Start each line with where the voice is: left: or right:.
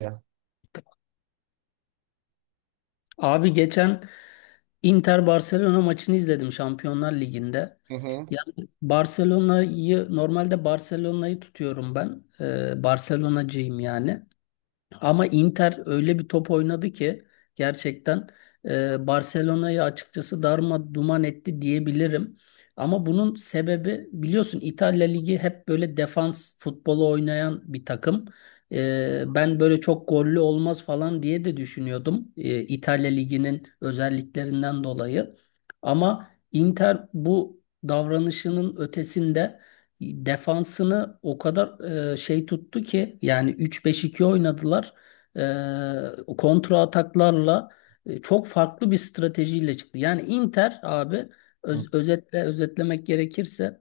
right: Ya.
left: Abi geçen Inter Barcelona maçını izledim Şampiyonlar Ligi'nde.
right: Hı hı.
left: Yani normalde Barcelona'yı tutuyorum ben. Barcelona'cıyım yani. Ama Inter öyle bir top oynadı ki gerçekten Barcelona'yı açıkçası darma duman etti diyebilirim. Ama bunun sebebi biliyorsun İtalya Ligi hep böyle defans futbolu oynayan bir takım. Ben böyle çok gollü olmaz falan diye de düşünüyordum İtalya Ligi'nin özelliklerinden dolayı. Ama Inter bu davranışının ötesinde defansını o kadar tuttu ki yani üç 5 2 oynadılar kontra ataklarla çok farklı bir stratejiyle çıktı. Yani Inter abi,
right: Hı.
left: özetle özetlemek gerekirse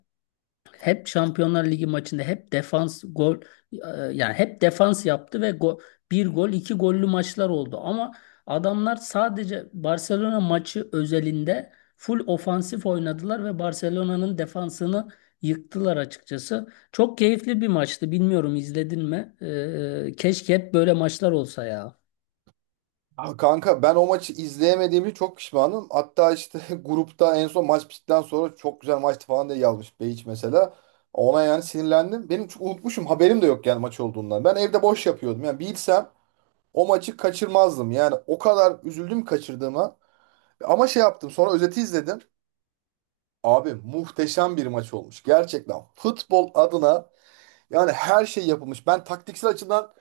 left: hep Şampiyonlar Ligi maçında hep defans gol e, yani hep defans yaptı ve bir gol iki gollü maçlar oldu. Ama adamlar sadece Barcelona maçı özelinde full ofansif oynadılar ve Barcelona'nın defansını yıktılar açıkçası. Çok keyifli bir maçtı. Bilmiyorum, izledin mi? Keşke hep böyle maçlar olsa ya.
right: Aa, kanka ben o maçı izleyemediğimi çok pişmanım. Hatta işte grupta en son maç bittikten sonra çok güzel maçtı falan diye yazmış Beyiç mesela. Ona yani sinirlendim. Benim çok unutmuşum, haberim de yok yani maç olduğundan. Ben evde boş yapıyordum. Yani bilsem o maçı kaçırmazdım. Yani o kadar üzüldüm kaçırdığıma. Ama şey yaptım, sonra özeti izledim. Abi muhteşem bir maç olmuş. Gerçekten futbol adına yani her şey yapılmış. Ben taktiksel açıdan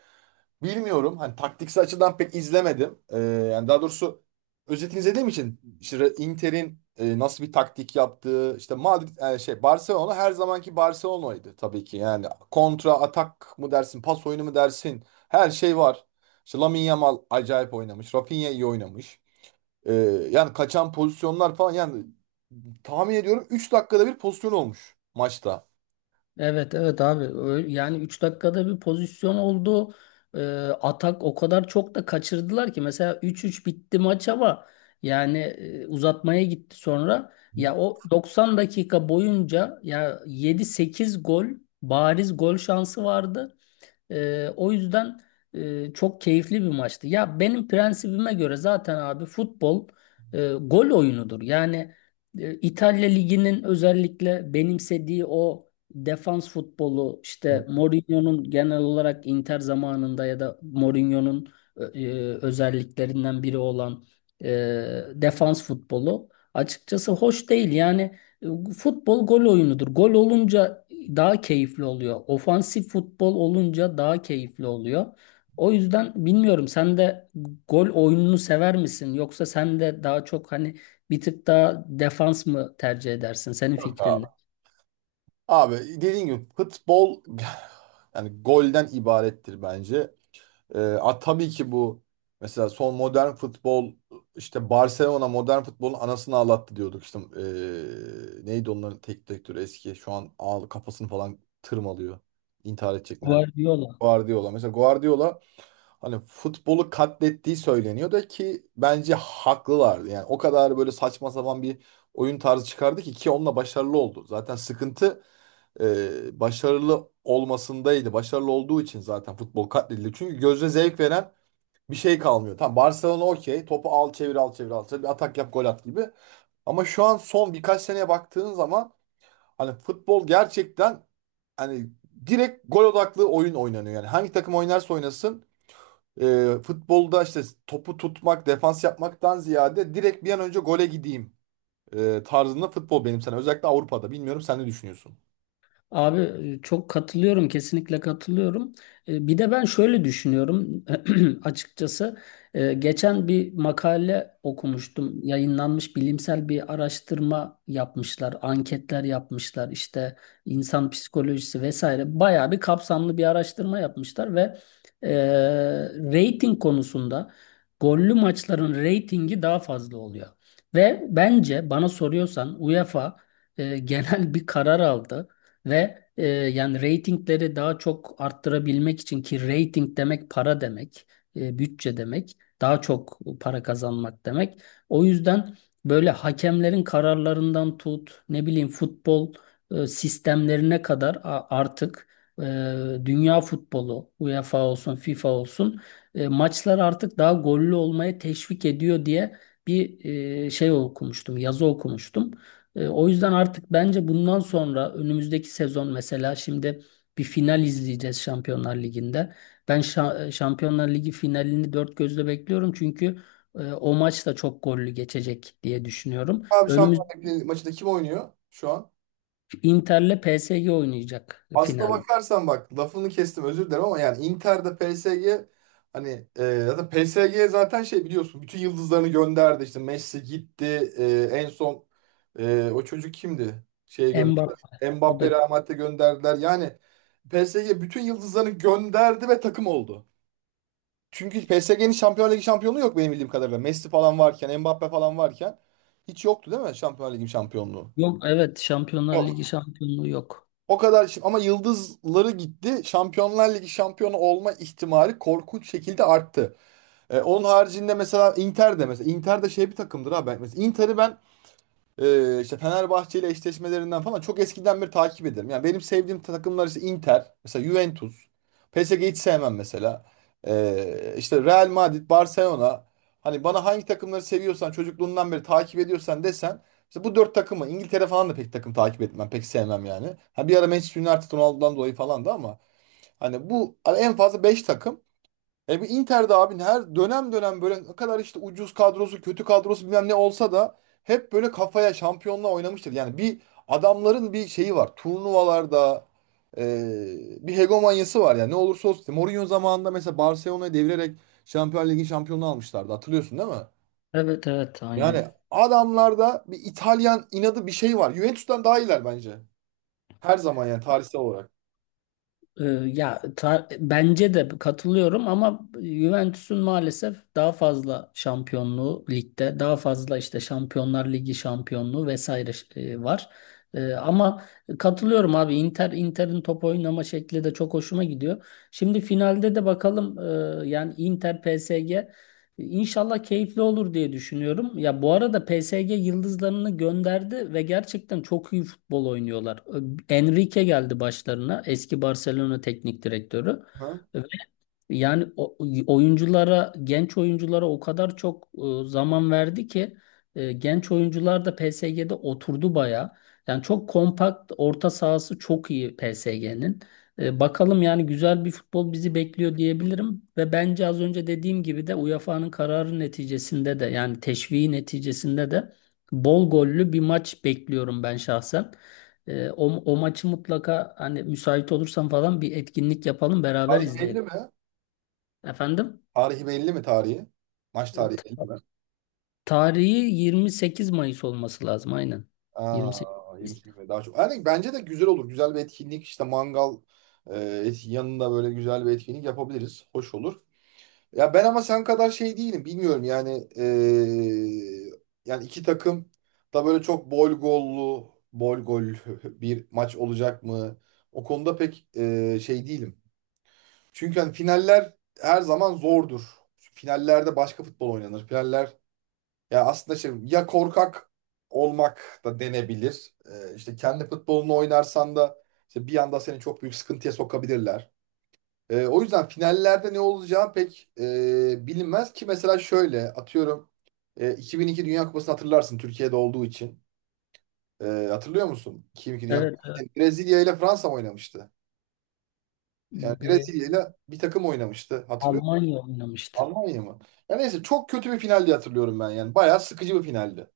right: bilmiyorum. Hani taktiksel açıdan pek izlemedim. Yani daha doğrusu özetini izlediğim için işte Inter'in nasıl bir taktik yaptığı, işte Madrid, yani şey, Barcelona her zamanki Barcelona'ydı tabii ki. Yani kontra atak mı dersin, pas oyunu mu dersin? Her şey var. İşte Lamine Yamal acayip oynamış. Rafinha iyi oynamış. Ee, Yani kaçan pozisyonlar falan, yani tahmin ediyorum 3 dakikada bir pozisyon olmuş maçta.
left: Evet, evet abi, yani 3 dakikada bir pozisyon oldu. Ee, Atak o kadar çok da kaçırdılar ki mesela 3-3 bitti maç, ama yani uzatmaya gitti sonra.
right: Hı.
left: Ya o 90 dakika boyunca ya yedi sekiz gol, bariz gol şansı vardı. O yüzden çok keyifli bir maçtı. Ya benim prensibime göre zaten abi futbol gol oyunudur. Yani İtalya Ligi'nin özellikle benimsediği o defans futbolu, işte Mourinho'nun genel olarak Inter zamanında ya da Mourinho'nun özelliklerinden biri olan e, defans futbolu açıkçası hoş değil. Yani e, Futbol gol oyunudur. Gol olunca daha keyifli oluyor. Ofansif futbol olunca daha keyifli oluyor. O yüzden bilmiyorum, sen de gol oyununu sever misin? Yoksa sen de daha çok hani bir tık daha defans mı tercih edersin? Senin
right: Yok
left: fikrin
right: abi.
left: ne?
right: Abi dediğim gibi futbol yani golden ibarettir bence. Tabii ki bu, mesela son modern futbol, işte Barcelona modern futbolun anasını ağlattı diyorduk işte. Neydi onların tek direktörü eski, şu an ağ, kafasını falan tırmalıyor. İntihar edecek nerede?
left: Guardiola.
right: Guardiola. Mesela Guardiola, hani futbolu katlettiği söyleniyor da ki bence haklılardı. Yani o kadar böyle saçma sapan bir oyun tarzı çıkardı ki, onunla başarılı oldu. Zaten sıkıntı başarılı olmasındaydı. Başarılı olduğu için zaten futbol katledildi. Çünkü gözle zevk veren bir şey kalmıyor. Tamam, Barcelona, okey. Topu al çevir, al çevir, al çevir. Bir atak yap, gol at gibi. Ama şu an son birkaç seneye baktığın zaman hani futbol gerçekten hani direkt gol odaklı oyun oynanıyor. Yani hangi takım oynarsa oynasın, futbolda işte topu tutmak, defans yapmaktan ziyade direkt bir an önce gole gideyim tarzında futbol, benim sana. Özellikle Avrupa'da. Bilmiyorum, sen ne düşünüyorsun?
left: Abi çok katılıyorum, kesinlikle katılıyorum. Bir de ben şöyle düşünüyorum açıkçası. Geçen bir makale okumuştum. Yayınlanmış bilimsel bir araştırma yapmışlar, anketler yapmışlar, işte insan psikolojisi vesaire. Bayağı bir kapsamlı bir araştırma yapmışlar ve e, rating konusunda gollü maçların ratingi daha fazla oluyor. Ve bence bana soruyorsan UEFA genel bir karar aldı. Ve yani reytingleri daha çok arttırabilmek için, ki reyting demek para demek, bütçe demek, daha çok para kazanmak demek. O yüzden böyle hakemlerin kararlarından tut, ne bileyim futbol sistemlerine kadar artık e, dünya futbolu, UEFA olsun, FIFA olsun maçlar artık daha gollü olmaya teşvik ediyor diye bir şey okumuştum, yazı okumuştum. O yüzden artık bence bundan sonra önümüzdeki sezon mesela şimdi bir final izleyeceğiz Şampiyonlar Ligi'nde. Ben Şampiyonlar Ligi finalini dört gözle bekliyorum, çünkü o maç da çok gollü geçecek diye düşünüyorum.
right: Abi Şampiyonlar Ligi maçında kim oynuyor şu an?
left: Inter'le PSG oynayacak
right: Aslına
left: final.
right: bakarsan, bak lafını kestim özür dilerim ama yani Inter'de PSG, hani zaten PSG zaten şey, biliyorsun bütün yıldızlarını gönderdi, işte Messi gitti, en son o çocuk kimdi? Şeye gönderdi.
left: Mbappe. O da.
right: Mbappe, Real Madrid'e gönderdiler. Yani PSG bütün yıldızlarını gönderdi ve takım oldu. Çünkü PSG'nin Şampiyonlar Ligi şampiyonluğu yok benim bildiğim kadarıyla. Messi falan varken, Mbappe falan varken hiç yoktu, değil mi Şampiyonlar Ligi şampiyonluğu?
left: Yok, evet, Şampiyonlar Ligi şampiyonluğu yok.
right: O kadar şimdi ama yıldızları gitti, Şampiyonlar Ligi şampiyonu olma ihtimali korkunç şekilde arttı. Onun haricinde mesela Inter de, mesela Inter de şey bir takımdır ha. Ben mesela Inter'i ben işte Fenerbahçe ile eşleşmelerinden falan çok eskiden beri takip ederim. Yani benim sevdiğim takımlar işte Inter, mesela Juventus, PSG hiç sevmem mesela. İşte Real Madrid, Barcelona. Hani bana hangi takımları seviyorsan, çocukluğundan beri takip ediyorsan desen işte bu dört takımı. İngiltere falan da pek takım takip etmem, pek sevmem yani. Ha bir ara Manchester United, Ronaldo'dan dolayı falan da ama hani bu hani en fazla beş takım. Bu Inter'de abi her dönem, dönem böyle ne kadar işte ucuz kadrosu, kötü kadrosu, bilmem ne olsa da hep böyle kafaya şampiyonla oynamıştır. Yani bir, adamların bir şeyi var. Turnuvalarda e, bir hegemonyası var yani, ne olursa olsun. İşte Mourinho zamanında mesela Barcelona'yı devirerek Şampiyonlar Ligi şampiyonluğu almışlardı. Hatırlıyorsun değil mi?
left: Evet, evet, aynen.
right: Yani adamlarda bir İtalyan inadı, bir şey var. Juventus'tan daha iyiler bence. Her zaman, yani tarihsel olarak.
left: Ya bence de katılıyorum, ama Juventus'un maalesef daha fazla şampiyonluğu ligde, daha fazla işte Şampiyonlar Ligi şampiyonluğu vesaire var. Ama katılıyorum abi, Inter'in top oynama şekli de çok hoşuma gidiyor. Şimdi finalde de bakalım yani Inter PSG İnşallah keyifli olur diye düşünüyorum. Ya bu arada PSG yıldızlarını gönderdi ve gerçekten çok iyi futbol oynuyorlar. Enrique geldi başlarına, eski Barcelona teknik direktörü.
right: Hı?
left: Ve yani genç oyunculara o kadar çok zaman verdi ki genç oyuncular da PSG'de oturdu baya. Yani çok kompakt, orta sahası çok iyi PSG'nin. Bakalım, yani güzel bir futbol bizi bekliyor diyebilirim ve bence az önce dediğim gibi de UEFA'nın kararı neticesinde de, yani teşviği neticesinde de bol gollü bir maç bekliyorum ben şahsen. O maçı mutlaka, hani müsait olursam falan, bir etkinlik yapalım, beraber
right: Tarihi belli
left: izleyelim.
right: mi?
left: Efendim?
right: Tarihi belli mi, tarihi? Maç
left: E,
right: tarihi belli
left: Ta-
right: mi?
left: tarihi 28 Mayıs olması lazım aynen. 28
right: Aa, yeni
left: Mayıs.
right: sürme daha çok. Yani bence de güzel olur. Güzel bir etkinlik işte, mangal, e, yanında böyle güzel bir etkinlik yapabiliriz. Hoş olur. Ya ben ama sen kadar şey değilim. Bilmiyorum yani, yani iki takım da böyle çok bol gollu bol gol bir maç olacak mı? O konuda pek şey değilim. Çünkü hani finaller her zaman zordur. Finallerde başka futbol oynanır. Finaller ya aslında şey, ya korkak olmak da denebilir. İşte kendi futbolunu oynarsan da işte bir anda seni çok büyük sıkıntıya sokabilirler. O yüzden finallerde ne olacağı pek bilinmez. Ki mesela şöyle atıyorum, 2002 Dünya Kupası'nı hatırlarsın Türkiye'de olduğu için. Ee, Hatırlıyor musun 2002 Dünya
left: Evet,
right: Kupası.
left: evet.
right: Yani Brezilya ile Fransa mı oynamıştı? Yani
left: Bir
right: Brezilya ile bir takım oynamıştı. Hatırlıyor musun?
left: Almanya oynamıştı.
right: Almanya mı? Ya neyse, çok kötü bir final diye hatırlıyorum ben yani. Bayağı sıkıcı bir finaldi.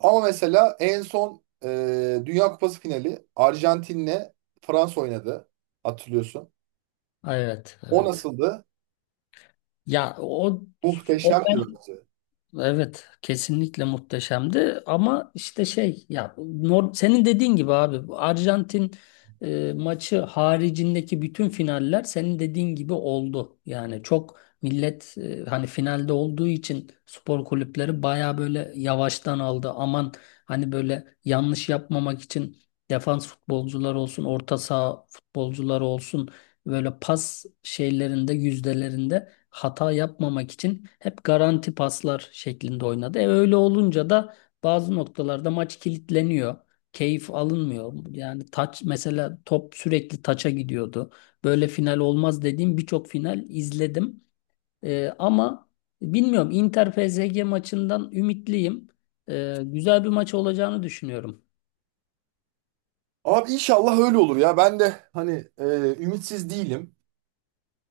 right: Ama mesela en son Dünya Kupası finali Arjantin'le Fransa oynadı. Hatırlıyorsun.
left: Evet,
right: O
left: evet.
right: nasıldı?
left: Ya o o
right: Muhteşemdi bence.
left: Evet, kesinlikle muhteşemdi, ama işte senin dediğin gibi abi, Arjantin maçı haricindeki bütün finaller senin dediğin gibi oldu. Yani çok millet hani finalde olduğu için spor kulüpleri baya böyle yavaştan aldı. Aman, hani böyle yanlış yapmamak için defans futbolcular olsun, orta saha futbolcular olsun, böyle pas şeylerinde, yüzdelerinde hata yapmamak için hep garanti paslar şeklinde oynadı. Öyle olunca da bazı noktalarda maç kilitleniyor. Keyif alınmıyor. Yani taç, mesela top sürekli taça gidiyordu. Böyle final olmaz dediğim birçok final izledim. Ama bilmiyorum, Inter PSG maçından ümitliyim. Güzel bir maç olacağını düşünüyorum.
right: Abi inşallah öyle olur ya. Ben de hani e, ümitsiz değilim.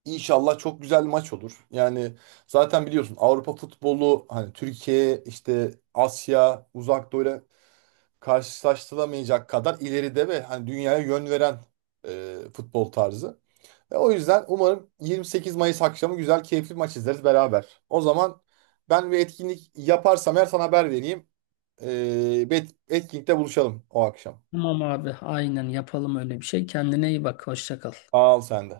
right: İnşallah çok güzel maç olur. Yani zaten biliyorsun Avrupa futbolu, hani Türkiye, işte Asya, Uzak Doğu'yla karşılaştırılamayacak kadar ileride ve hani dünyaya yön veren futbol tarzı. Ve o yüzden umarım 28 Mayıs akşamı güzel, keyifli bir maç izleriz beraber. O zaman ben bir etkinlik yaparsam eğer sana haber vereyim. Bir etkinlikte buluşalım o akşam.
left: Tamam abi, aynen yapalım öyle bir şey. Kendine iyi bak. Hoşça kal.
right: Al sen de.